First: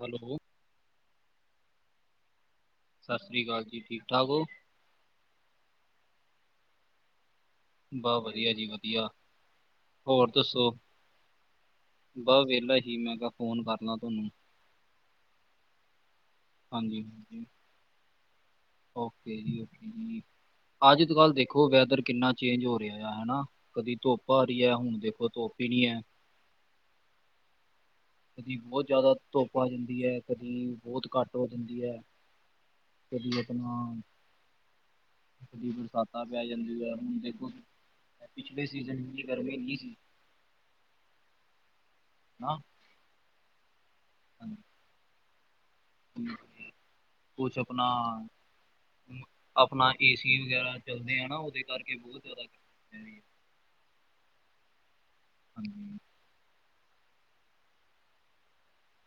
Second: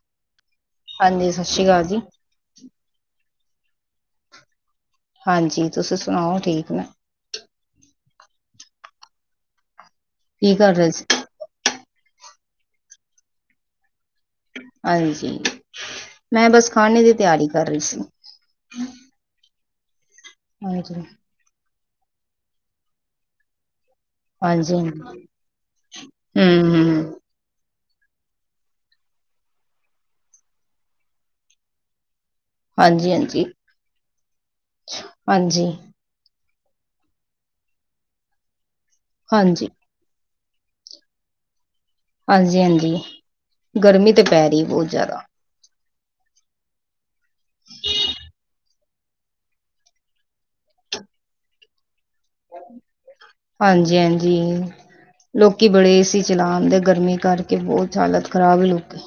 Hello. ਹਾਂਜੀ, ਸਤਿ ਸ਼੍ਰੀ ਅਕਾਲ ਜੀ। ਸਤਿ ਸ਼੍ਰੀ ਅਕਾਲ ਜੀ, ਠੀਕ ਠਾਕ ਹੋ? ਹਾਂਜੀ ਤੁਸੀਂ ਸੁਣਾਓ ਠੀਕ ਹੋ? ਬਸ ਵਧੀਆ ਜੀ, ਵਧੀਆ, ਹੋਰ ਕੀ ਦੱਸੋ? ਕਰ ਰਹੇ ਸੀ ਬਸ ਵਿਹਲਾ ਸੀ ਮੈਂ ਕਿਹਾ ਫੋਨ ਕਰ ਲਾਂ ਤੁਹਾਨੂੰ। ਹਾਂਜੀ, ਮੈਂ ਬਸ ਹਾਂਜੀ ਖਾਣੇ ਦੀ ਹਾਂਜੀ ਤਿਆਰੀ ਕਰ ਰਹੀ ਸੀ। ਓਕੇ ਜੀ, ਓਕੇ ਜੀ ਹਾਂਜੀ ਅੱਜ ਕੱਲ ਦੇਖੋ ਵੈਦਰ ਕਿੰਨਾ। ਚੇਂਜ ਹੋ ਰਿਹਾ ਆ ਹਨਾ ਕਦੀ ਧੁੱਪ ਆ ਰਹੀ ਹਾਂਜੀ ਆ ਹੁਣ ਹਾਂਜੀ ਦੇਖੋ ਧੁੱਪ ਈ ਨਹੀਂ ਆ। ਹਮ ਹਮ ਹਮ। ਕਦੀ ਬਹੁਤ ਜ਼ਿਆਦਾ ਧੁੱਪ ਆ ਜਾਂਦੀ ਐ ਕਦੀ ਬਹੁਤ ਘੱਟ ਹੋ ਜਾਂਦੀ ਹੈ। ਹਾਂਜੀ ਤਾਂ ਹਾਂਜੀ ਹਾਂਜੀ [inaudible] ਤਾ ਪੈ ਜਾਂਦੀ ਹੁਣ ਦੇਖੋ ਪਿਛਲੇ ਸੀਜ਼ਨ ਕਿੰਨੀ ਹਾਂਜੀ ਗਰਮੀ ਸੀ। ਨਾ ਹਾਂਜੀ, ਹਾਂਜੀ ਗਰਮੀ ਤੇ ਪੈ ਰਹੀ ਬਹੁਤ ਜ਼ਿਆਦਾ। ਕੁਛ ਆਪਣਾ। ਆਪਣਾ ਏ ਸੀ ਵਗੈਰਾ ਚੱਲਦੇ ਹਨ ਨਾ ਉਹਦੇ ਕਰਕੇ ਬਹੁਤ। ਜ਼ਿਆਦਾ ਗਰਮੀ ਪੈ ਰਹੀ ਹੈ। ਹਾਂਜੀ -ਹਾਂਜੀ ਲੋਕੀ ਹਾਂਜੀ ਬੜੇ ਏ ਸੀ। ਚਲਾ ਆਦੇ ਗਰਮੀ ਕਰਕੇ ਬਹੁਤ ਹਾਲਤ ਖ਼ਰਾਬ ਹੈ ਲੋਕੀ।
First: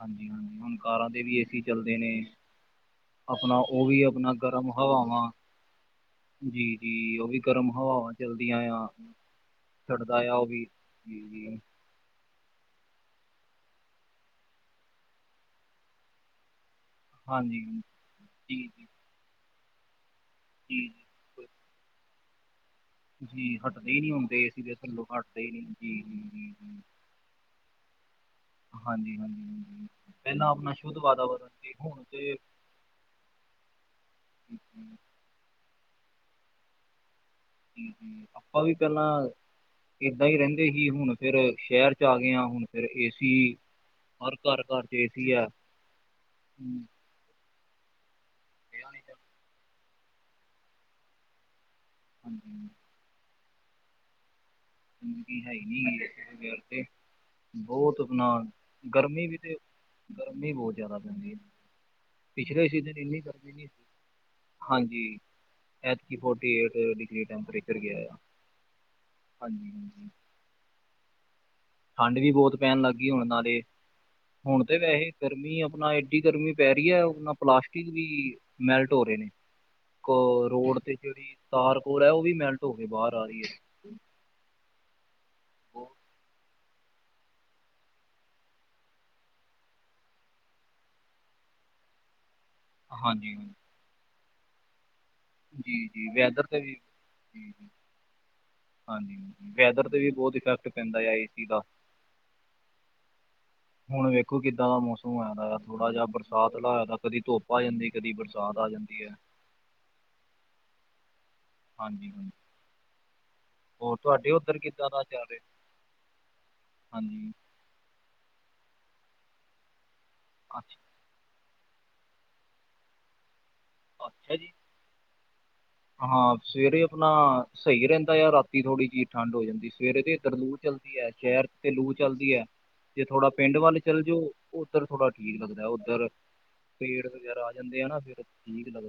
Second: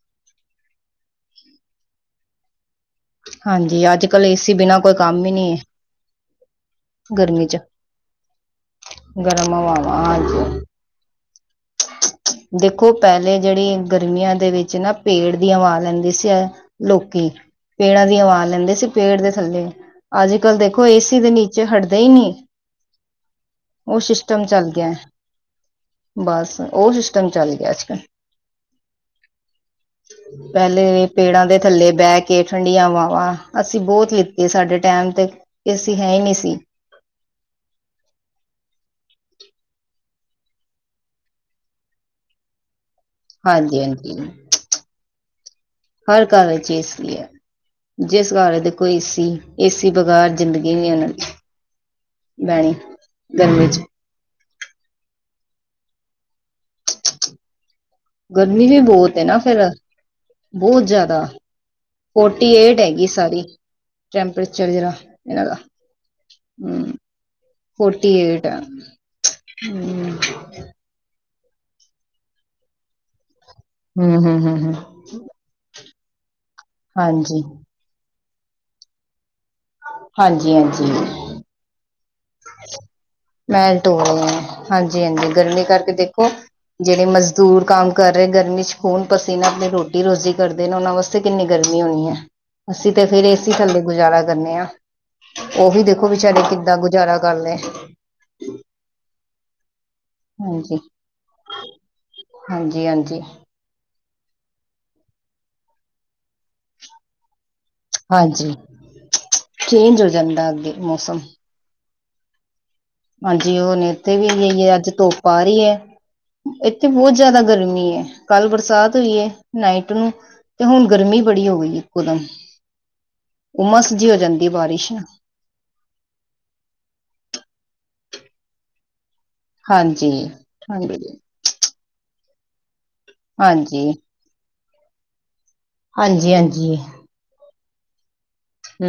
ਹਾਂਜੀ -ਹਾਂਜੀ ਹੁਣ ਕਾਰਾਂ ਤੇ ਵੀ ਏਸੀ ਚੱਲਦੇ ਨੇ। ਆਪਣਾ ਹਾਂਜੀ ਉਹ ਵੀ ਅੱਜ ਕੱਲ੍ਹ ਆਪਣਾ ਏਸੀ ਗਰਮ ਬਿਨਾਂ ਕੋਈ ਕੰਮ ਹਵਾਵਾਂ। ਹੀ ਨਹੀਂ ਜੀ- ਹੈ ਜੀ ਉਹ ਵੀ ਗਰਮੀ 'ਚ ਗਰਮ ਹਵਾਵਾਂ ਚੱਲਦੀਆਂ ਆ ਗਰਮ ਹਵਾਵਾਂ ਸੜਦਾ ਆ ਉਹ ਹਾਂਜੀ ਵੀ। ਜੀ-ਜੀ। ਦੇਖੋ ਪਹਿਲੇ ਜਿਹੜੀ ਗਰਮੀਆਂ ਦੇ ਵਿੱਚ ਨਾ ਪੇੜ ਦੀ ਹਵਾ ਲੈਂਦੇ ਸੀ ਲੋਕੀ ਹਾਂਜੀ ਪੇੜਾਂ ਦੀ ਹਵਾ ਜੀ ਲੈਂਦੇ ਜੀ ਸੀ। ਪੇੜ ਦੇ ਥੱਲੇ ਅੱਜ ਕੱਲ੍ਹ ਜੀ ਦੇਖੋ ਜੀ ਏਸੀ ਦੇ ਨੀਚੇ। ਨੀਚੇ ਹਟਦੇ ਹੀ ਨਹੀਂ। ਜੀ ਹਟਦੇ ਹੀ ਉਹ ਨੀ ਹੁੰਦੇ ਸਿਸਟਮ ਏ ਸੀ ਚੱਲ ਦੇ ਗਿਆ ਥੱਲੋਂ ਹਟਦੇ ਹੀ ਨੀ ਜੀ। ਤੁਹਾਨੂੰ ਚਾਲੀ ਕਹਿ ਦਿੱਤਾ। ਹਾਂਜੀ ਹਾਂਜੀ। ਪਹਿਲਾਂ ਆਪਣਾ ਸ਼ੁੱਧ ਪਹਿਲੇ ਪੇੜਾਂ ਵਾਤਾਵਰਨ ਦੇ ਸੀ ਥੱਲੇ ਹੁਣ ਬਹਿ ਤੇ ਕੇ ਠੰਡੀਆਂ ਹਵਾਂਵਾਂ ਅਸੀਂ ਬਹੁਤ। ਇਹ ਜੀ ਸਾਡੇ ਟਾਈਮ ਤੇ ਏਸੀ ਹੈ ਈ ਨਹੀਂ ਸੀ। ਆਪਾਂ ਵੀ ਪਹਿਲਾਂ। ਇਦਾਂ ਈ ਰਹਿੰਦੇ ਸੀ ਹੁਣ ਫੇਰ ਅਸੀਂ ਸ਼ਹਿਰ ਚ ਆ ਗਏ ਆ ਹੁਣ। ਫਿਰ ਏਸੀ ਹਾਂਜੀ ਹਾਂਜੀ ਹਰ ਘਰ ਘਰ ਚ ਏਸੀ ਆ। ਹਰ ਘਰ ਵਿੱਚ ਏਸੀ ਆ। ਜਿਸ ਘਰ ਵਿੱਚ ਦੇਖੋ ਏਸੀ ਏਸੀ ਬਗੈਰ ਜ਼ਿੰਦਗੀ ਨੀਂ ਉਹਨਾਂ ਦੀ। ਬੈਣੀ ਗਰਮੀ ਚ। ਜਿੰਦਗੀ ਹੈ ਨਹੀਂ ਏਸੀ ਤੋਂ ਬਗੈਰ ਤੇ ਬਹੁਤ। ਨਾਲ ਗਰਮੀ ਵੀ ਬਹੁਤ ਹੈ ਗਰਮੀ ਵੀ ਨਾ ਤੇ ਫਿਰ ਗਰਮੀ ਬਹੁਤ ਜ਼ਿਆਦਾ ਪੈਂਦੀ ਆ। ਫੋਰਟੀ ਏਟ ਹੈਗੀ ਸਾਰੀ ਨਹੀਂ ਸੀ ਟੈਂਪਰੇਚਰ ਜਿਹੜਾ ਹਾਂਜੀ ਇਹਨਾਂ ਦਾ। ਐਤਕੀ ਫੋਰਟੀ ਏਟ ਹਮ ਡਿਗਰੀ ਟੈਂਪਰੇਚਰ ਗਿਆ ਫੋਰਟੀ ਆ ਏਟ ਹਾਂਜੀ। ਹਮ ਠੰਡ ਵੀ ਬਹੁਤ ਪੈਣ ਲੱਗ ਗਈ ਹੁਣ ਨਾਲ਼ੇ ਹਮ ਹਮ ਹਮ ਹੁਣ ਹਮ ਤਾਂ ਵੈਸੇ ਗਰਮੀ ਆਪਣਾ ਇਕ। ਗਰਮੀ ਪੈ ਰਹੀ ਹੈ ਉਹ ਨਾਲ ਹਾਂਜੀ ਪਲਾਸਟਿਕ ਵੀ ਮੈਲਟ ਹੋ ਰਹੇ ਨੇ। ਇਕ ਹਾਂਜੀ ਰੋਡ ਹਾਂਜੀ ਤੇ ਜਿਹੜੀ ਤਾਰ ਹੈ ਉਹ ਵੀ ਮੈਲਟ ਹੋ ਕੇ ਬਾਹਰ ਆ ਰਹੀ ਹੈ। ਤੋ ਹਾਂਜੀ ਹਾਂਜੀ ਗਰਮੀ ਕਰਕੇ ਦੇਖੋ। ਜਿਹੜੇ ਮਜ਼ਦੂਰ ਕੰਮ ਕਰ ਰਹੇ, ਗਰਮੀ ਚ ਖੂਨ ਪਸੀਨਾ ਆਪਣੇ ਰੋਟੀ ਰੋਜ਼ੀ ਕਰਦੇ ਨੇ, ਉਹ ਵਾਸਤੇ ਕਿੰਨੀ ਗਰਮੀ ਹੋਣੀ ਹੈ, ਅਸੀਂ ਤੇ ਫੇਰ ਹਾਂਜੀ ਏੇ ਹਾਂਜੀ ਸੀ ਥੱਲੇ ਗੁਜ਼ਾਰਾ ਕਰਨੇ ਆ। ਉਹ ਵੀ ਜੀ ਜੀ ਦੇਖੋ ਵਿਚਾਰੇ, ਵੈਦਰ ਤੇ ਵੀ ਕਿੱਦਾਂ ਗੁਜ਼ਾਰਾ ਕਰ ਜੀ ਲਏ। ਜੀ ਹਾਂਜੀ, ਵੈਦਰ ਤੇ ਵੀ ਬਹੁਤ ਇਫੈਕਟ ਹਾਂਜੀ ਪੈਂਦਾ ਆ, ਏ ਸੀ ਦਾ। ਹਾਂਜੀ ਹਾਂਜੀ। ਹੁਣ ਵੇਖੋ ਕਿੱਦਾਂ ਦਾ ਮੌਸਮ ਹੋਯਾ ਦਾ ਐ, ਥੋੜ੍ਹਾ ਜਹਾ ਬਰਸਾਤ ਲਾਆ ਦਾ, ਕਦੀ ਧੁੱਪ ਆ ਜਾਂਦੀ। ਕਦੀ ਹਾਂਜੀ ਬਰਸਾਤ ਆ ਜਾਂਦੀ ਐ। ਚੇਂਜ ਹੋ ਜਾਂਦਾ ਅੱਗੇ ਮੌਸਮ। ਹਾਂਜੀ। ਹਾਂਜੀ ਹੁਣ ਹੋਰ ਇੱਥੇ ਵੀ, ਤੁਹਾਡੇ ਉੱਧਰ ਇਹੀ ਕਿੱਦਾਂ ਅੱਜ ਦਾ ਚੱਲ ਧੁੱਪ ਆ ਰਿਹਾ ਰਹੀ ਆ। ਇੱਥੇ ਬਹੁਤ ਹਾਂਜੀ ਜ਼ਿਆਦਾ ਗਰਮੀ ਹੈ। ਕੱਲ ਬਰਸਾਤ ਹੋਈ ਹੈ, ਨਾਈਟ ਨੂੰ, ਤੇ ਹੁਣ ਅੱਛਾ ਗਰਮੀ ਬੜੀ ਹੋ ਗਈ ਏ। ਉਮਸ, ਉਮਸ ਜੀ ਹੋ ਜਾਂਦੀ ਏ, ਬਾਰਿਸ਼ ਹਾਂ, ਸਵੇਰੇ ਆਪਣਾ ਸਹੀ ਰਹਿੰਦਾ ਆ, ਰਾਤੀ ਥੋੜ੍ਹੀ ਜਿਹੀ। ਠੰਡ ਹੋ ਜਾਂਦੀ, ਸਵੇਰੇ ਹਾਂਜੀ ਦੇ ਇੱਧਰ ਲੂ ਚੱਲਦੀ ਹੈ, ਹਾਂਜੀ ਸ਼ਹਿਰ ਜ ਤੇ ਲੂ ਚੱਲਦੀ ਹੈ। ਜੇ ਥੋੜਾ ਪਿੰਡ ਵੱਲ ਹਾਂਜੀ ਚੱਲ ਜਾਓ, ਉੱਧਰ ਥੋੜਾ ਠੀਕ ਲੱਗਦਾ, ਉੱਧਰ ਹਾਂਜੀ ਹਾਂਜੀ ਫੇਰ ਖਤ ਵਗੈਰਾ ਆ ਜਾਂਦੇ ਆ ਨਾ ਫੇਰ ਹੂ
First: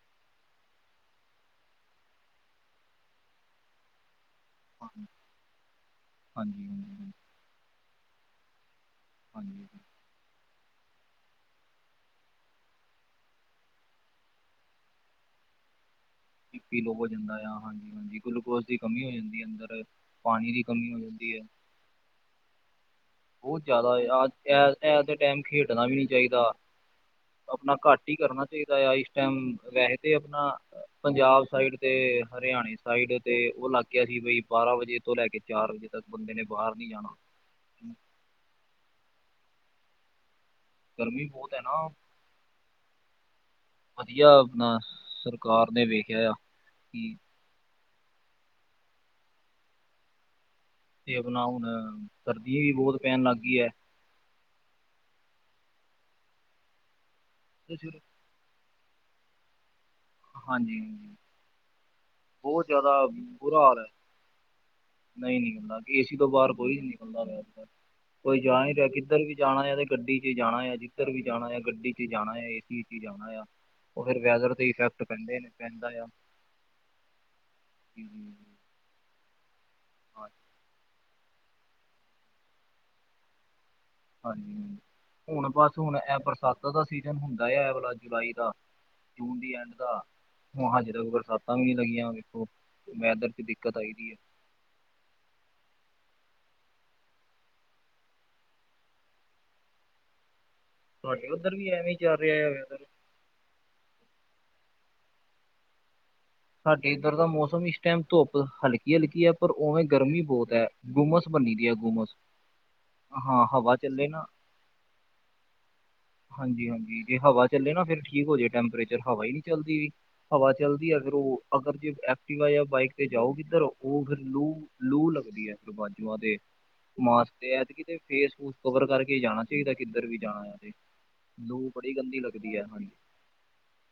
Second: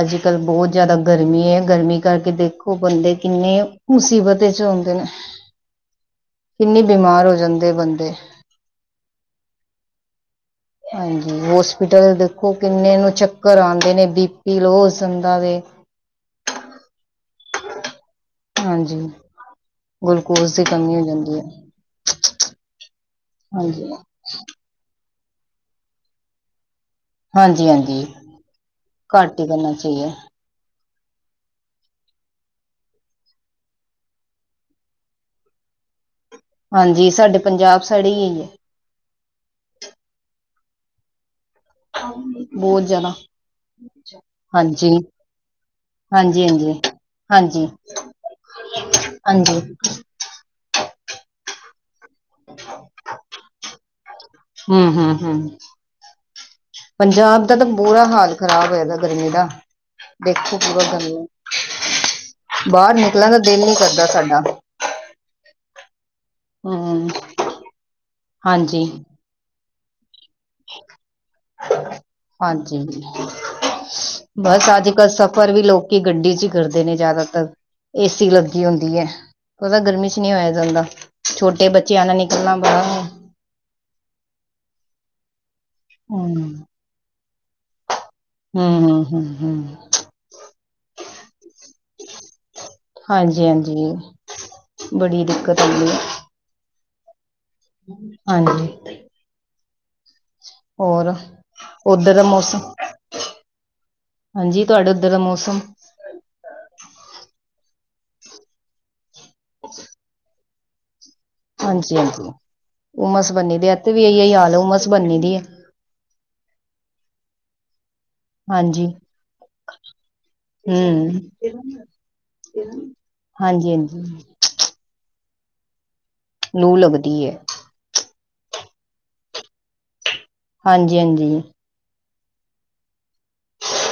ਅੱਜ ਕੱਲ੍ਹ ਬਹੁਤ ਜ਼ਿਆਦਾ ਗਰਮੀ ਹੈ, ਗਰਮੀ ਕਰਕੇ ਦੇਖੋ ਬੰਦੇ ਕਿੰਨੇ। ਮੁਸੀਬਤ ਚ ਆਉਦੇ ਨੇ, ਹਾਂਜੀ ਹਾਂਜੀ ਕਿੰਨੇ ਹਾਂਜੀ ਬਿਮਾਰ ਹੋ ਜਾਂਦੇ ਬੰਦੇ। ਹਾਂਜੀ। ਹਾਂਜੀ, ਹੋਸਪਿਟਲ ਦੇਖੋ ਕਿੰਨੇ ਨੂੰ ਚੱਕਰ ਆਉਂਦੇ ਨੇ, ਬੀ ਪੀ ਲੋ ਜਾਂਦਾ ਦੇ ਬੀ ਪੀ ਲੋ ਹੋ ਜਾਂਦਾ ਆ, ਹਾਂਜੀ ਹਾਂਜੀ। ਗਲੂਕੋਜ ਦੀ ਹਾਂਜੀ ਕਮੀ ਹੋ ਜਾਂਦੀ ਹੈ ਅੰਦਰ, ਪਾਣੀ ਦੀ ਕਮੀ ਹੋ ਜਾਂਦੀ ਹੈ। [unintelligible] ਬਹੁਤ ਹਾਂਜੀ ਜ਼ਿਆਦਾ ਐ, ਐ ਤੇ ਟਾਈਮ ਖੇਡਣਾ ਵੀ ਨਹੀ ਚਾਹੀਦਾ ਹਾਂਜੀ ਆਪਣਾ ਘੱਟ ਹਾਂਜੀ ਹੀ ਕਰਨਾ ਚਾਹੀਦਾ ਆ ਇਸ ਘੱਟ ਹੀ ਟਾਈਮ, ਕਰਨਾ ਵੈਸੇ ਚਾਹੀਏ ਤੇ ਆਪਣਾ। ਪੰਜਾਬ ਸਾਈਡ ਤੇ, ਹਰਿਆਣੇ ਸਾਈਡ ਤੇ, ਉਹ ਇਲਾਕਿਆ ਸੀ ਬਈ, ਬਾਰਾਂ ਵਜੇ ਤੋਂ ਲੈ ਕੇ ਚਾਰ ਵਜੇ ਤੱਕ ਬੰਦੇ ਨੇ ਬਾਹਰ ਨਹੀਂ ਜਾਣਾ ਹਾਂਜੀ ਸਾਡੇ ਪੰਜਾਬ ਸਾਈਡ ਇਆ ਹੀ ਹੈ ਗਰਮੀ ਬਹੁਤ ਹੈ ਨਾ ਬਹੁਤ ਜ਼ਿਆਦਾ ਵਧੀਆ ਆਪਣਾ ਹਾਂਜੀ ਸਰਕਾਰ ਨੇ ਵੇਖਿਆ ਆ ਹਾਂਜੀ ਹਾਂਜੀ ਕਿ ਹਾਂਜੀ ਹਾਂਜੀ। ਤੇ ਆਪਣਾ ਹੁਣ, ਸਰਦੀ ਵੀ ਬਹੁਤ ਪੈਣ ਲੱਗ ਗਈ ਆ। ਹੂ ਹੂ ਹੂ ਪੰਜਾਬ ਦਾ ਤਾਂ ਤੇ ਸਿਰ ਬੁਰਾ ਹਾਲ ਖ਼ਰਾਬ ਹੋਇਆ ਦਾ ਗਰਮੀ ਦਾ, ਦੇਖੋ ਹਾਂਜੀ ਪੂਰਾ ਹਾਂਜੀ ਗਰਮੀ ਬਹੁਤ ਬਾਹਰ ਜਿਆਦਾ ਨਿਕਲਣ ਦਿਲ ਬੁਰਾ ਨੀ ਹਾਲ ਹੈ। ਕਰਦਾ ਦਾ ਸਾਡਾ ਨਹੀਂ ਨਿਕਲਦਾ ਏ ਸੀ ਤੋਂ ਬਾਹਰ ਕੋਈ ਨੀ ਹਮ ਨਿਕਲਦਾ ਰਿਹਾ, ਕੋਈ ਜਾ ਨ ਹਾਂਜੀ ਰਿਹਾ, ਕਿੱਧਰ ਵੀ ਜਾਣਾ ਤੇ ਗੱਡੀ ਚ ਜਾਣਾ ਆ, ਜਿੱਧਰ ਵੀ ਜਾਣਾ ਆ, ਗੱਡੀ ਚ ਜਾਣਾ ਆ, ਏ ਸੀ ਚ ਹੀ ਹਾਂਜੀ ਜਾਣਾ ਆ ਉਹ ਫਿਰ ਵੈਦਰ 'ਤੇ ਬਸ ਅੱਜ ਇਫੈਕਟ ਕੱਲ੍ਹ ਪੈਂਦੇ ਨੇ ਸਫ਼ਰ ਵੀ ਪੈਂਦਾ ਲੋਕੀ ਆ ਗੱਡੀ ਚ ਹੀ ਕਰਦੇ ਨੇ ਜ਼ਿਆਦਾਤਰ, ਜੀ, ਏ ਸੀ ਜੀ, ਲੱ ਹੁੰਦੀ ਹੈ, ਉਹਦਾ ਗਰਮੀ ਚ ਹਾਂ ਨਹੀਂ ਹਾਂਜੀ ਹੋਇਆ ਜਾਂਦਾ, ਛੋਟੇ ਬੱਚਿਆਂ ਨਾਲ ਨਿਕਲਣਾ ਬੜਾ ਹਾਂਜੀ, ਹੁਣ ਬਸ ਹੁਣ ਇਹ ਬਰਸਾਤਾਂ ਦਾ ਸੀਜਨ ਹੁੰਦਾ ਹੈ, ਇਹ ਵਾਲਾ ਜੁਲਾਈ। ਦਾ, ਹਮ ਹਮ ਹਮ ਜੂਨ ਦੀ ਹਮ ਐਂਡ ਦਾ ਹੁ, ਹਜੇ ਤੱਕ ਬਰਸਾਤਾਂ ਵੀ ਨੀ ਲੱਗੀਆਂ ਵੇਖੋ, ਵੈਦਰ ਚ ਹਾਂਜੀ ਦਿੱਕਤ ਆਈ ਹਾਂਜੀ ਦੀ ਹੈ ਬੜੀ ਦਿੱਕਤ ਹੁੰਦੀ ਏ ਹਾਂਜੀ। ਹੋਰ ਤੁਹਾਡੇ ਉੱਧਰ ਵੀ ਐਵੇਂ ਹੀ ਓਧਰ ਚੱਲ ਦਾ ਰਿਹਾ ਆ ਮੌਸਮ ਵੈਦਰ ਹਾਂਜੀ, ਤੁਹਾਡਾ ਉੱਧਰ ਦਾ ਮੌਸਮ ਸਾਡੇ ਇੱਧਰ ਦਾ ਮੌਸਮ, ਇਸ ਟਾਈਮ ਧੁੱਪ ਹਲਕੀ ਹਲਕੀ ਹੈ, ਪਰ ਉਵੇਂ ਗਰਮੀ ਬਹੁਤ ਹੈ। ਗੁੰਮਸ ਬਨੀ ਦੀ ਹੈ ਹਾਂਜੀ ਗੁੰਮਸ ਹਾਂਜੀ ਉਮਸ ਹਾਂ, ਬੰਨੀ ਦੀ ਹਵਾ ਇੱਥੇ ਵੀ ਚੱਲੇ ਨਾ- ਇਹੀ ਹਾਲ ਹੈ, ਉਮਸ ਬੰਨੀ ਦੀ ਹੈ ਹਾਂਜੀ ਹਾਂਜੀ! ਜੇ ਹਵਾ ਚੱਲੇ ਨਾ ਫੇਰ ਠੀਕ ਹੋ ਜਾਏ ਹਾਂਜੀ ਟੈਂਪਰੇਚਰ ਹਵਾ ਹੀ ਨਹੀਂ ਚੱਲਦੀ, ਹਵਾ ਚੱਲਦੀ ਆ- ਫਿਰ ਹਮ ਉਹ ਅਗਰ ਜੇ ਐਕਟੀਵਾ ਜਾਂ ਬਾਈਕ ਤੇ ਜਾਓ ਕਿੱਧਰ ਹਾਂਜੀ ਉਹ ਫਿਰ ਹਾਂਜੀ ਲੂ- ਲੂ ਲੱਗਦੀ ਹੈ ਫਿਰ ਬਾਜੂਆਂ ਤੇ, ਲੂ ਲੱਗਦੀ ਮਾਸਕ ਹੈ ਤੇ ਐਤਕੀ ਤੇ ਫੇਸ ਫੂਸ ਕਵਰ ਕਰਕੇ ਜਾਣਾ- ਚਾਹੀਦਾ ਕਿੱਧਰ ਵੀ ਜਾਣਾ! ਅਜੇ ਹਾਂਜੀ ਹਾਂਜੀ ਲੂ ਬੜੀ ਗੰਦੀ ਲੱਗਦੀ ਹੈ ਹਾਂਜੀ-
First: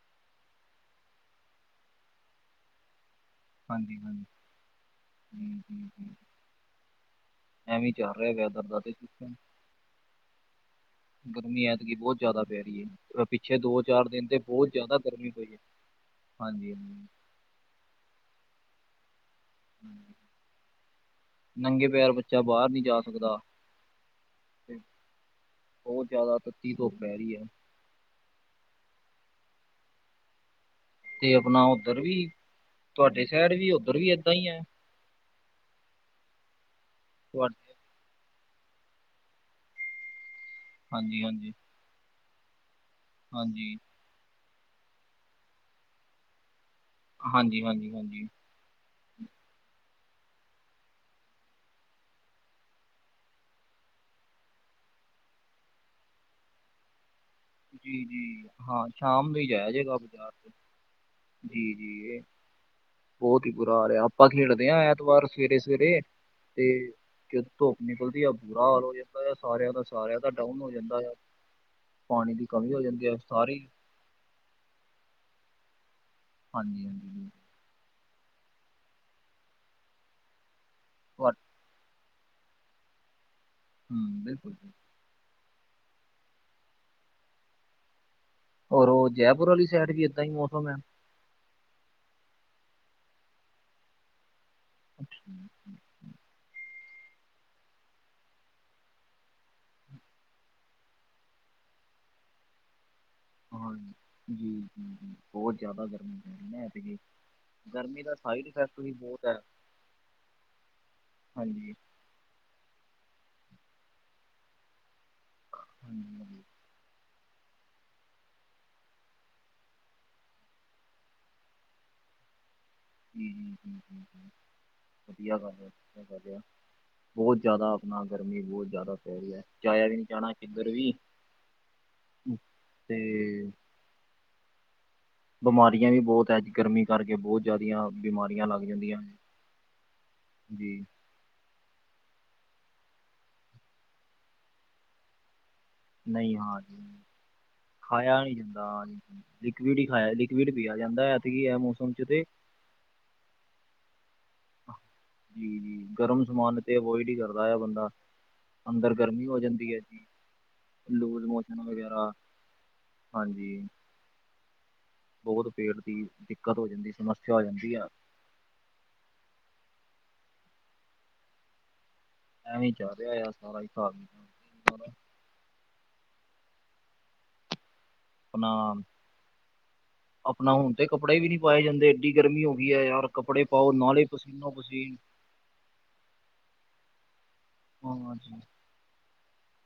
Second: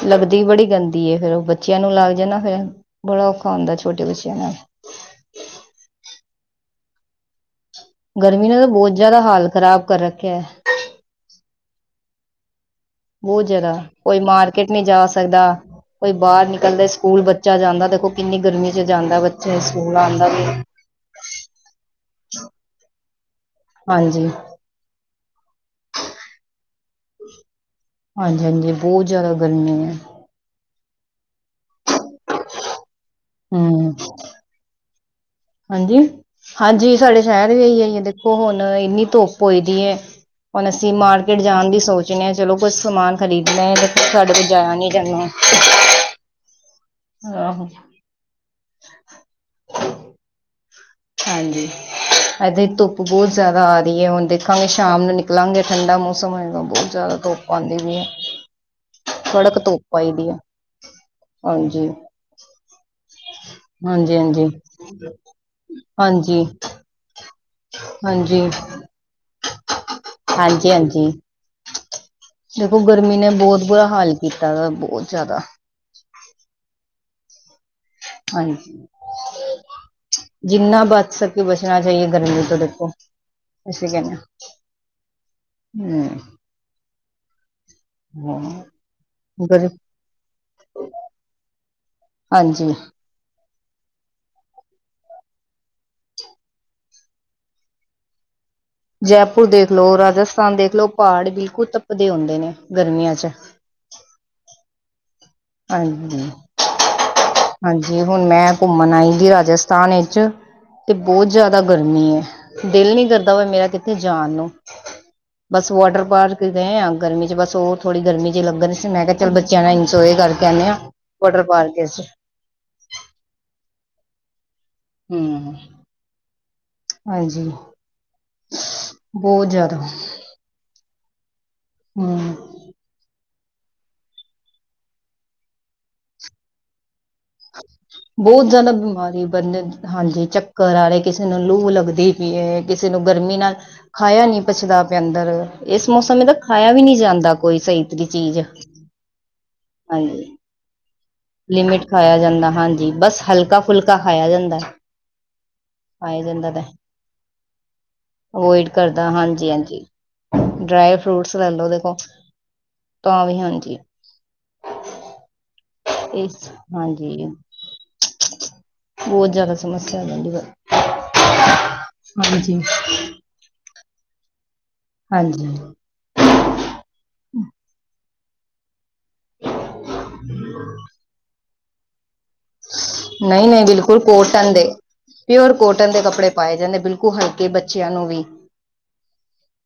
ਲੱਗਦੀ ਬੜੀ ਗੰਦੀ ਫੇਰ ਉਹ ਬੱਚਿਆਂ ਨੂੰ ਲੱਗ ਜਾਣਾ ਫੇਰ ਬੜਾ ਔਖਾ- ਹੁੰਦਾ ਹਾਂਜੀ ਛੋਟੇ ਹਾਂਜੀ ਬੱਚਿਆਂ ਨਾਲ। ਹੂ ਹੂ ਹੂ ਐਵੇਂ ਚੱਲ ਰਿਹਾ ਵ ਗਰਮੀ ਨੇ ਇਧਰ ਤਾਂ ਦਾ ਤੇ ਬਹੁਤ ਜ਼ਿਆਦਾ ਸਿਸਟਮ- ਹਾਲ ਖ਼ਰਾਬ ਕਰ ਰੱਖਿਆ ਐ, ਗਰਮੀ ਐਤਕੀ ਬਹੁਤ ਜ਼ਿਆਦਾ ਪੈ ਰਹੀ ਏ। ਬੋ ਜਾਦਾ ਕੋਈ ਮਾਰਕੀਟ ਨੀ ਜਾ ਗਰਮੀ ਸਕਦਾ ਹੋਈ ਹੈ ਕੋਈ ਬਾਰ ਹਾਂਜੀ ਨਿਕਲਦੇ ਹਾਂਜੀ ਸਕੂਲ ਬੱ ਚਾ ਜਾਂਦਾ ਦੇਖੋ ਕਿੰਨੀ ਗਰਮੀ ਚ ਜਾਂਦਾ ਬੱਚੇ ਸਕੂਲ ਆਂਦਾ ਵੀ। ਨੰਗੇ ਪੈਰ ਬੱਚਾ ਬਾਰ ਨੀ ਜਾ ਸਕਦਾ। ਹਾਂਜੀ। ਬੋਤ ਜਾਦਾ ਤੱਤੀ ਧੁਪ ਪੈਰੀ ਏ। ਹਾਂਜੀ-ਹਾਂਜੀ ਬੋ ਜਾਦਾ ਗਰਮੀ ਐ। ਤੇ ਆਪਣਾ ਓਧਰ ਵੀ, ਤੁਹਾਡੇ ਸ਼ੈਰ ਵੀ ਓਧਰ ਵੀ ਏਦਾਂ ਈ ਐ। ਹਾਂਜੀ-ਹਾਂਜੀ, ਸਾਡੇ ਸੈਰ ਵੀ [unintelligible] ਆਈ ਦੇਖੋ ਹੁਣ ਇੰਨੀ ਧੁੱਪ ਹੋਈ ਦੀ ਐ। ਹੁਣ ਅਸੀਂ ਹਾਂਜੀ ਮਾਰਕੀਟ ਹਾਂਜੀ ਜਾਣ ਦੀ ਸੋਚਨੇ ਆ ਚਲੋ ਕੁੱਛ ਸਮਾਨ ਖਰੀਦਣਾ ਏ। ਹਾਂਜੀ ਸਾਡੇ ਕੋਲ ਜਾਇਆ ਨੀ ਜਾਣਾ। ਹਾਂਜੀ ਆਹੋ। ਹਾਂਜੀ ਹਾਂਜੀ। [inaudible] ਹਾਂਜੀ। ਇੱਧਰ ਧੁੱਪ ਬਹੁਤ ਜ਼ਿਆਦਾ ਆ ਰਹੀ ਹੈ ਹੁਣ ਦੇਖਾਂਗੇ ਸ਼ਾਮ ਨੂੰ ਨਿਕਲਾਂਗੇ ਠੰਡਾ ਮੌਸਮ ਹੋਏਗਾ ਬਹੁਤ ਜ਼ਿਆਦਾ ਧੁੱਪ ਆਉਂਦੀ ਵੀ ਜੀ ਹੈ ਜੀ, ਹਾਂ ਸ਼ਾਮ ਨੂੰ ਹੀ ਕੜਕ ਜਾਇ ਧੁੱਪ ਜਾਏਗਾ ਆਈ ਦੀ ਬਾਜ਼ਾਰ ਹੈ ਤੇ ਜੀ ਹਾਂਜੀ ਜੀ ਇਹ, ਬਹੁਤ ਹੀ ਬੁਰਾ ਹਾਲ ਆ ਹਾਂਜੀ ਆਪਾਂ ਹਾਂਜੀ ਖੇਡਦੇ ਹਾਂ ਐਤਵਾਰ। ਸਵੇਰੇ ਸਵੇਰੇ। ਹਾਂਜੀ ਤੇ ਜ ਧੁੱਪ ਨਿਕਲਦੀ ਆ ਹਾਂਜੀ ਬੁਰਾ ਹਾਲ ਹੋ ਜਾਂਦਾ ਆ ਸਾਰਿਆਂ ਦਾ ਸਾਰਿਆਂ ਦਾ ਡਾਊਨ ਹਾਂਜੀ ਹੋ ਜਾਂਦਾ ਹਾਂਜੀ ਆ। ਪਾਣੀ ਦੀ ਕਮੀ ਦੇਖੋ ਹੋ ਜਾਂਦੀ ਹੈ ਗਰਮੀ ਨੇ ਸਾਰੀ ਬਹੁਤ ਬੁਰਾ ਹਾਲ ਕੀਤਾ ਉਹ ਤਾ ਬਹੁਤ ਜ਼ਿਆਦਾ ਹਾਂਜੀ ਹਾਂਜੀ ਜੀ ਹਾਂਜੀ। ਜਿੰਨਾ ਬਚ ਤੁਹਾ ਸਕੇ ਬਸ ਣਾ ਚਾਹੀਏ ਗਰਮੀ ਤੋਂ ਦੇਖੋ ਅਸੀਂ ਕਹਿੰਦੇ ਹੂੰ ਬਿਲਕੁਲ ਜੀ। ਹਮ। ਹੋਰ ਉਹ ਜੈਪੁਰ ਵਾਲੀ ਸਾਈਡ ਵੀ ਏਦਾਂ ਹੀ ਮੌਸਮ ਹੈ। ਹਾਂਜੀ। [unintelligible] ਜੈਪੁਰ ਦੇਖ ਲੋ, ਰਾਜਸਥਾਨ ਦੇਖ ਲੋ ਪਾੜ ਬਿਲਕੁੱਲ ਤੱਪਦੇ ਹੁੰਦੇ ਨੇ ਗਰਮੀਆਂ ਚ। ਹਾਂਜੀ ਜੀ ਜੀ ਜੀ ਬੋ ਜਦਾ ਗਰਮੀ ਹਾਂਜੀ ਪੈਰੀ ਨਾ ਐਤਕੀ। ਗਰਮੀ ਹਾਂਜੀ ਦਾ ਹੁਣ ਸਾਈਡ ਮੈਂ ਇਫੈਕਟ ਵੀ ਘੁੰਮਣ ਬਹੁਤ ਆਈਦੀ ਹੈ। ਰਾਜਸਥਾਨ ਵਿੱਚ। ਤੇ ਬੋਤ ਜਾਦਾ ਹਾਂਜੀ, ਗਰਮੀ ਏ। ਦਿਲ ਨੀ ਕਰਦਾ ਵਾ ਮੇਰਾ ਕਿੱਥੇ ਜਾਣ ਨੂੰ, ਬਸ ਵੋਟਰ ਹਾਂਜੀ, ਪਾਰ [unintelligible] ਹਾਂਜੀ। ਗਏ ਆ ਗਰਮੀ ਚ ਬਸ ਓ ਥੋੜੀ ਗਰਮੀ ਚ ਲੱਗਣ ਸੀ ਮੈਂ ਕਿਆ ਚੱਲ ਬੱਚਿਆਂ ਨਾਲ ਇਨਜੋਅ [unintelligible] ਕਰ ਕੈਨੇ ਆ ਵਾਟਰ ਪਾਰਕ ਵਿੱਚ। ਹੂੰ-ਹੂੰ-ਹੂੰ-ਹੂੰ-ਹੂੰ ਵਧੀਆ ਹਮ ਗੱਲ ਐ [unintelligible] ਬੋਤ ਹਾਂਜੀ ਜਾਦਾ ਆਪਣਾ ਗਰਮੀ ਬੋਤ ਜਾਦਾ ਪੈਰੀ ਐ ਬਹੁਤ ਜ਼ਿਆਦਾ ਜਾਇਆ ਵੀ ਨੀ ਜਾਣਾ ਕਿੱਧਰ ਵੀ। ਹਮ ਤੇ ਬਿਮਾਰੀਆਂ ਵੀ ਬੋਤ ਐ ਅੱਜ ਗਰਮੀ ਕਰਕੇ ਬੋ ਬੋਤ ਜਾਦਾ ਬਿਮਾਰੀ ਬ ਹਾਂਜੀ ਚੱਕਰ ਜੀ, ਆਰੇ। ਕਿਸੇ ਨੂੰ ਲੂ ਲੱਗਦੀ ਪਈ ਏ, ਕਿਸੇ ਨੂੰ ਗਰਮੀ ਨਾਲ ਖਾਇਆ ਨੀ ਪਚਦਾ ਪਿਆ ਅੰਦਰ। ਇਸ ਮੌਸਮ ਤਾਂ ਨਹੀਂ ਹਾਂ ਖਾਇਆ ਵੀ ਨੀ ਜਾਂਦਾ ਕੋਈ ਸਈ ਤਰੀ ਚੀਜ਼। ਹਾਂਜੀ, ਲਿਕਵੀਡ ਹੀ ਖਾਆ, ਹਾਂਜੀ ਲੀਕਵੀਡ ਪੀਆ ਜਾਂਦਾ ਏ। ਲਿਮਿਟ ਖਾਇਆ ਜਾਂਦਾ ਹਾਂਜੀ, ਬਸ ਹਲਕਾ ਫੁਲਕਾ ਖਾਇਆ ਜਾਂਦਾ। ਜੀ-ਜੀ, ਖਾਇਆ ਗਰਮ ਜਾਂਦਾ ਸਮਾਨ ਤਾਂ ਤੇ ਅਵੋਇਡ ਈ ਕਰਦਾ ਐ ਬੰਦਾ। ਅਵੋਇਡ ਅੰਦਰ ਕਰਦਾ ਗਰਮੀ ਹੋ ਜਾਂਦੀ ਹੈ ਹਾਂਜੀ-ਹਾਂਜੀ, ਜੀ। ਡਰਾਈ ਲੂਜ ਫਰੂਟਸ ਮੋਸ਼ਨ ਲੈਲੋ ਦੇਖੋ। ਵਗੈਰਾ ਤਾਂ ਵੀ ਹਾਂਜੀ। ਬੋਤ ਪੇਟ ਦੀ ਦਿੱਕਤ ਹੋ ਜਾਂਦੀ, ਸਮੱਸਿਆ ਹੋ ਜਾਂਦੀ ਆ। ਬੋਤ ਜਾਦਾ ਸਮੱਸਿਆ ਹੋ ਜਾਂਦੀ ਆ। ਐਵੇਂ ਈ ਜਾ ਰਿਆ ਸਾਰਾ ਈ [unintelligible] ਸਾਰਾ ਹਾਂਜੀ। ਅਪਣਾ, ਅਪਣਾ ਹੁਣ ਤੇ ਕੱਪੜੇ ਵੀ ਨੀ ਪਾਏ ਜਾਂਦੇ। ਡੀ ਗਰਮੀ ਹੋ ਗਈ ਏ ਯਾਰ, ਕੱਪੜੇ ਨਹੀਂ ਨਹੀਂ ਪਾਓ ਬਿਲਕੁਲ ਨਾਲੇ ਪਸੀਨੋ ਕੋਟਨ ਦੇ ਪਸੀਨ। ਪਿਓਰ ਕੋਟਨ ਦੇ ਕੱਪੜੇ ਪਾਏ ਜਾਂਦੇ, ਬਿਲਕੁਲ ਹਲਕੇ ਬੱਚਿਆਂ ਨੂੰ ਵੀ।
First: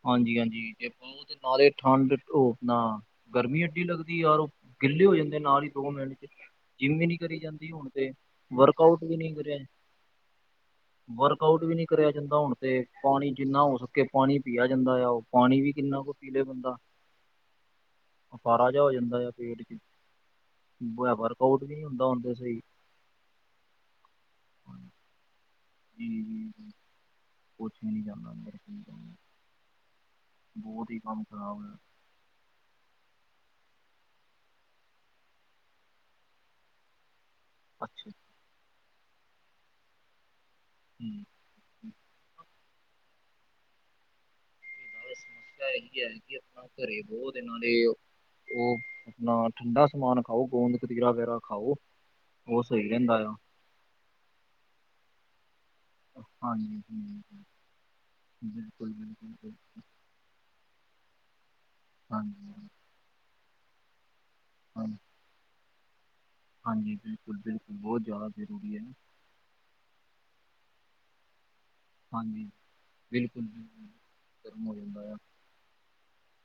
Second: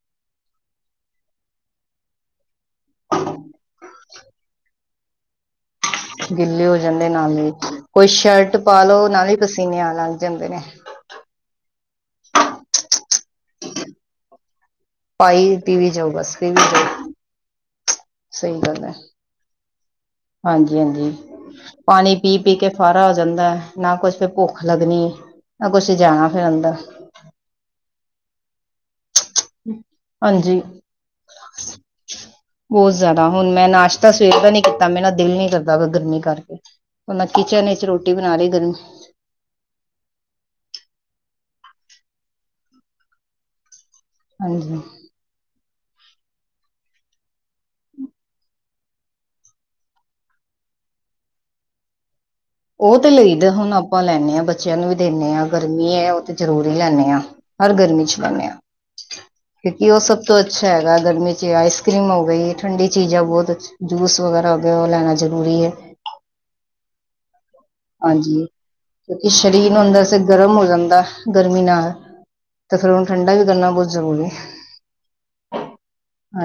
ਹਾਂਜੀ-ਹਾਂਜੀ, ਤੇ ਬੌਹਤ ਨਾਲੇ ਠੰਡ ਉ ਅਪਣਾ, ਗਰਮੀ ਐਡੀ ਲੱਗਦੀ ਯਾਰ ਗਿੱਲੇ ਹੋ ਜਾਂਦੇ ਨੇ ਨਾਲ ਈ। ਦੋ ਮਿੰਟ ਚ, ਗਿੱਲੇ ਹੋ ਜਿੰਮ ਵੀ ਜਾਂਦੇ ਨੀ ਕਰੀ ਨਾਲ ਹੀ ਜਾਂਦੀ ਹੁਣ ਕੋਈ ਤੇ, ਸ਼ਰਟ ਵਰਕ ਪਾ ਆਊਟ ਲਓ ਵੀ ਨਾਲ ਨਹੀਂ ਹੀ ਕਰਿਆ ਪਸੀਨੇ ਆਣ ਲੱਗ ਜਾਂਦੇ ਨੇ ਵਰਕ ਆਊਟ ਵੀ ਨੀ ਕਰਿਆ ਜਾਂਦਾ ਹੁਣ ਤੇ, ਪਾਣੀ ਜਿੰਨਾ ਹੋ ਸਕ ਕੇ ਪਾਣੀ ਪੀਆ ਜਾਂਦਾ ਆ, ਉਹ ਪਾਈ ਪਾਣੀ ਵੀ ਪੀਵੀ ਕਿੰਨਾ ਜਾਓ ਕੁ ਪੀ ਬਸ ਲੇ ਪੀਵੀ ਬੰਦਾ? ਜਾਓ ਅਫਾਰਾ ਜੇਆ ਹੋ ਜਾਂਦਾ ਆ ਪੇਟ ਚ। ਹਾਂਜੀ-ਹਾਂਜੀ, ਵਰਕਆਊਟ ਵੀ ਨਹੀਂ ਹੁੰਦਾ ਪਾਣੀ ਹੁੰਦੇ ਪੀ-ਪੀ ਸਹੀ ਕੇ ਫਾਰਾ ਹੋ ਜਾਂਦਾ ਏ, ਨਾ ਕੁਛ ਫੇ ਭੁੱਖ ਲੱਗਣੀ ਨੀ, ਨਾ ਕੁਛ ਜਾਣਾ ਫੇਰ ਅੰਦਰ। ਕੁੱਛ ਵੀ ਨੀ ਜਾਂਦਾ ਅੰਦਰ, ਨੀ ਜਾਂਦਾ। [unintelligible] ਬੋਤ ਈ ਕੰਮ ਖਰਾਬ ਐ। ਬੋਤ ਜਾਦਾ, ਹੁਣ ਮੈਂ ਨਾਸ਼ਤਾ ਸਵੇਰ ਦਾ ਨੀ ਕੀਤਾ, ਮੇਰੇ ਦਿਲ ਨੀ ਕਰਦਾ ਬਆ ਗਰਮੀ ਕਰਕੇ। ਹੁਣ ਮੈਂ ਕਿਚਨ ਇੱਚ ਅੱਛਾ ਰੋਟੀ ਬਣਾ ਰਈ ਗਰਮੀ ਹੂੰ। ਹਾਂਜੀ। ਬਸ ਸਮੱਸਿਆ ਐਹੀ ਐ, ਕੀ ਆਪਣਾ ਘਰੇ ਬੋ ਦਿਨਾਂ ਦੇ ਓ ਅਪਣਾ ਠੰਡਾ ਸਮਾਨ ਖਾਓ, ਗੋਂਦ ਕਤੀਰਾ ਵਗੈਰਾ ਖਾਓ। ਉਹ ਸਹੀ ਓਹ ਤੇ ਰਹਿੰਦਾ ਆ ਲਈਦਾ ਹੁਣ, ਆਪਾਂ ਲੈਂਨੇ ਆ, ਬੱਚਿਆਂ ਨੂੰ ਵੀ ਦਿੰਨੇ ਆ। ਗਰਮੀ ਏ, ਉਹ ਤੇ ਜ਼ਰੂਰ ਹੀ ਹਾਂਜੀ ਲੈਂਨੇ ਆ, ਹ ਹਰ ਗਰਮੀ ਚ ਲੈਂਨੇ ਆ, ਬਿਲਕੁਲ ਬਿਲਕੁਲ ਕਿਉਂਕਿ ਉਹ ਸਭ ਤੋਂ ਅੱਛਾ ਹੈਗਾ, ਗਰਮੀ ਇੱਚ ਆਈਸ ਕਰ੍ਰੀਮ ਹੋ ਹਾਂਜੀ ਗਈ, ਠੰਡੀ ਚੀਜ਼ਾਂ ਬੋਤ ਅਛ, ਜੂਸ ਵਗੈਰਾ ਓ ਹਾਂ ਲੈਣਾ ਜ਼ਰੂਰੀ ਏ। ਹਾਂਜੀ ਬਿਲਕੁੱਲ-ਬਿਲਕੁੱਲ, ਬੋਤ ਜਾਦਾ ਜ਼ਰੂਰੀ ਏ ਜੀ। ਕਿਉਕਿ ਸ਼ਰੀਰ ਨੂੰ ਅੰਦਰ ਸੇ ਗਰਮ ਹੋ ਜਾਂਦਾ ਏ, ਗਰਮੀ ਨਾਲ। ਹਾਂਜੀ, ਤੇ ਫਿਰ ਉਹਨੂੰ ਠੰਡਾ ਵੀ ਕਰਨਾ ਬਿਲਕੁਲ-ਬਿਲਕੁਲ, ਬਹੁਤ ਜ਼ਰੂਰੀ ਹੈ ਗਰਮ ਹੋ ਜਾਂਦਾ ਆ।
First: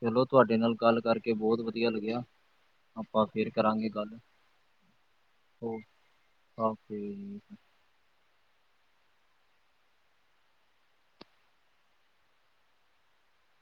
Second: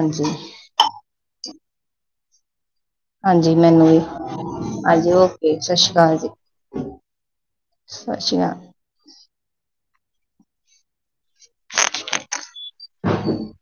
ਚਲੋ ਤੁਆਡੇ ਨਾਲ ਗੱਲ ਕਰਕੇ ਬਹੁਤ ਵਧੀਆ ਲੱਗਿਆ। ਆਪਾਂ ਫੇਰ ਹਾਂਜੀ ਮੈਨੂੰ ਕਰਾਂਗੇ ਵੀ, ਗੱਲ ਹਾਂਜੀ ਓਕੇ, ਸਤਿ ਸ੍ਰੀ ਅਕਾਲ ਜੀ। ਓਕੇ ਸਤਿਸ਼੍ਰੀਆ। [inaudible]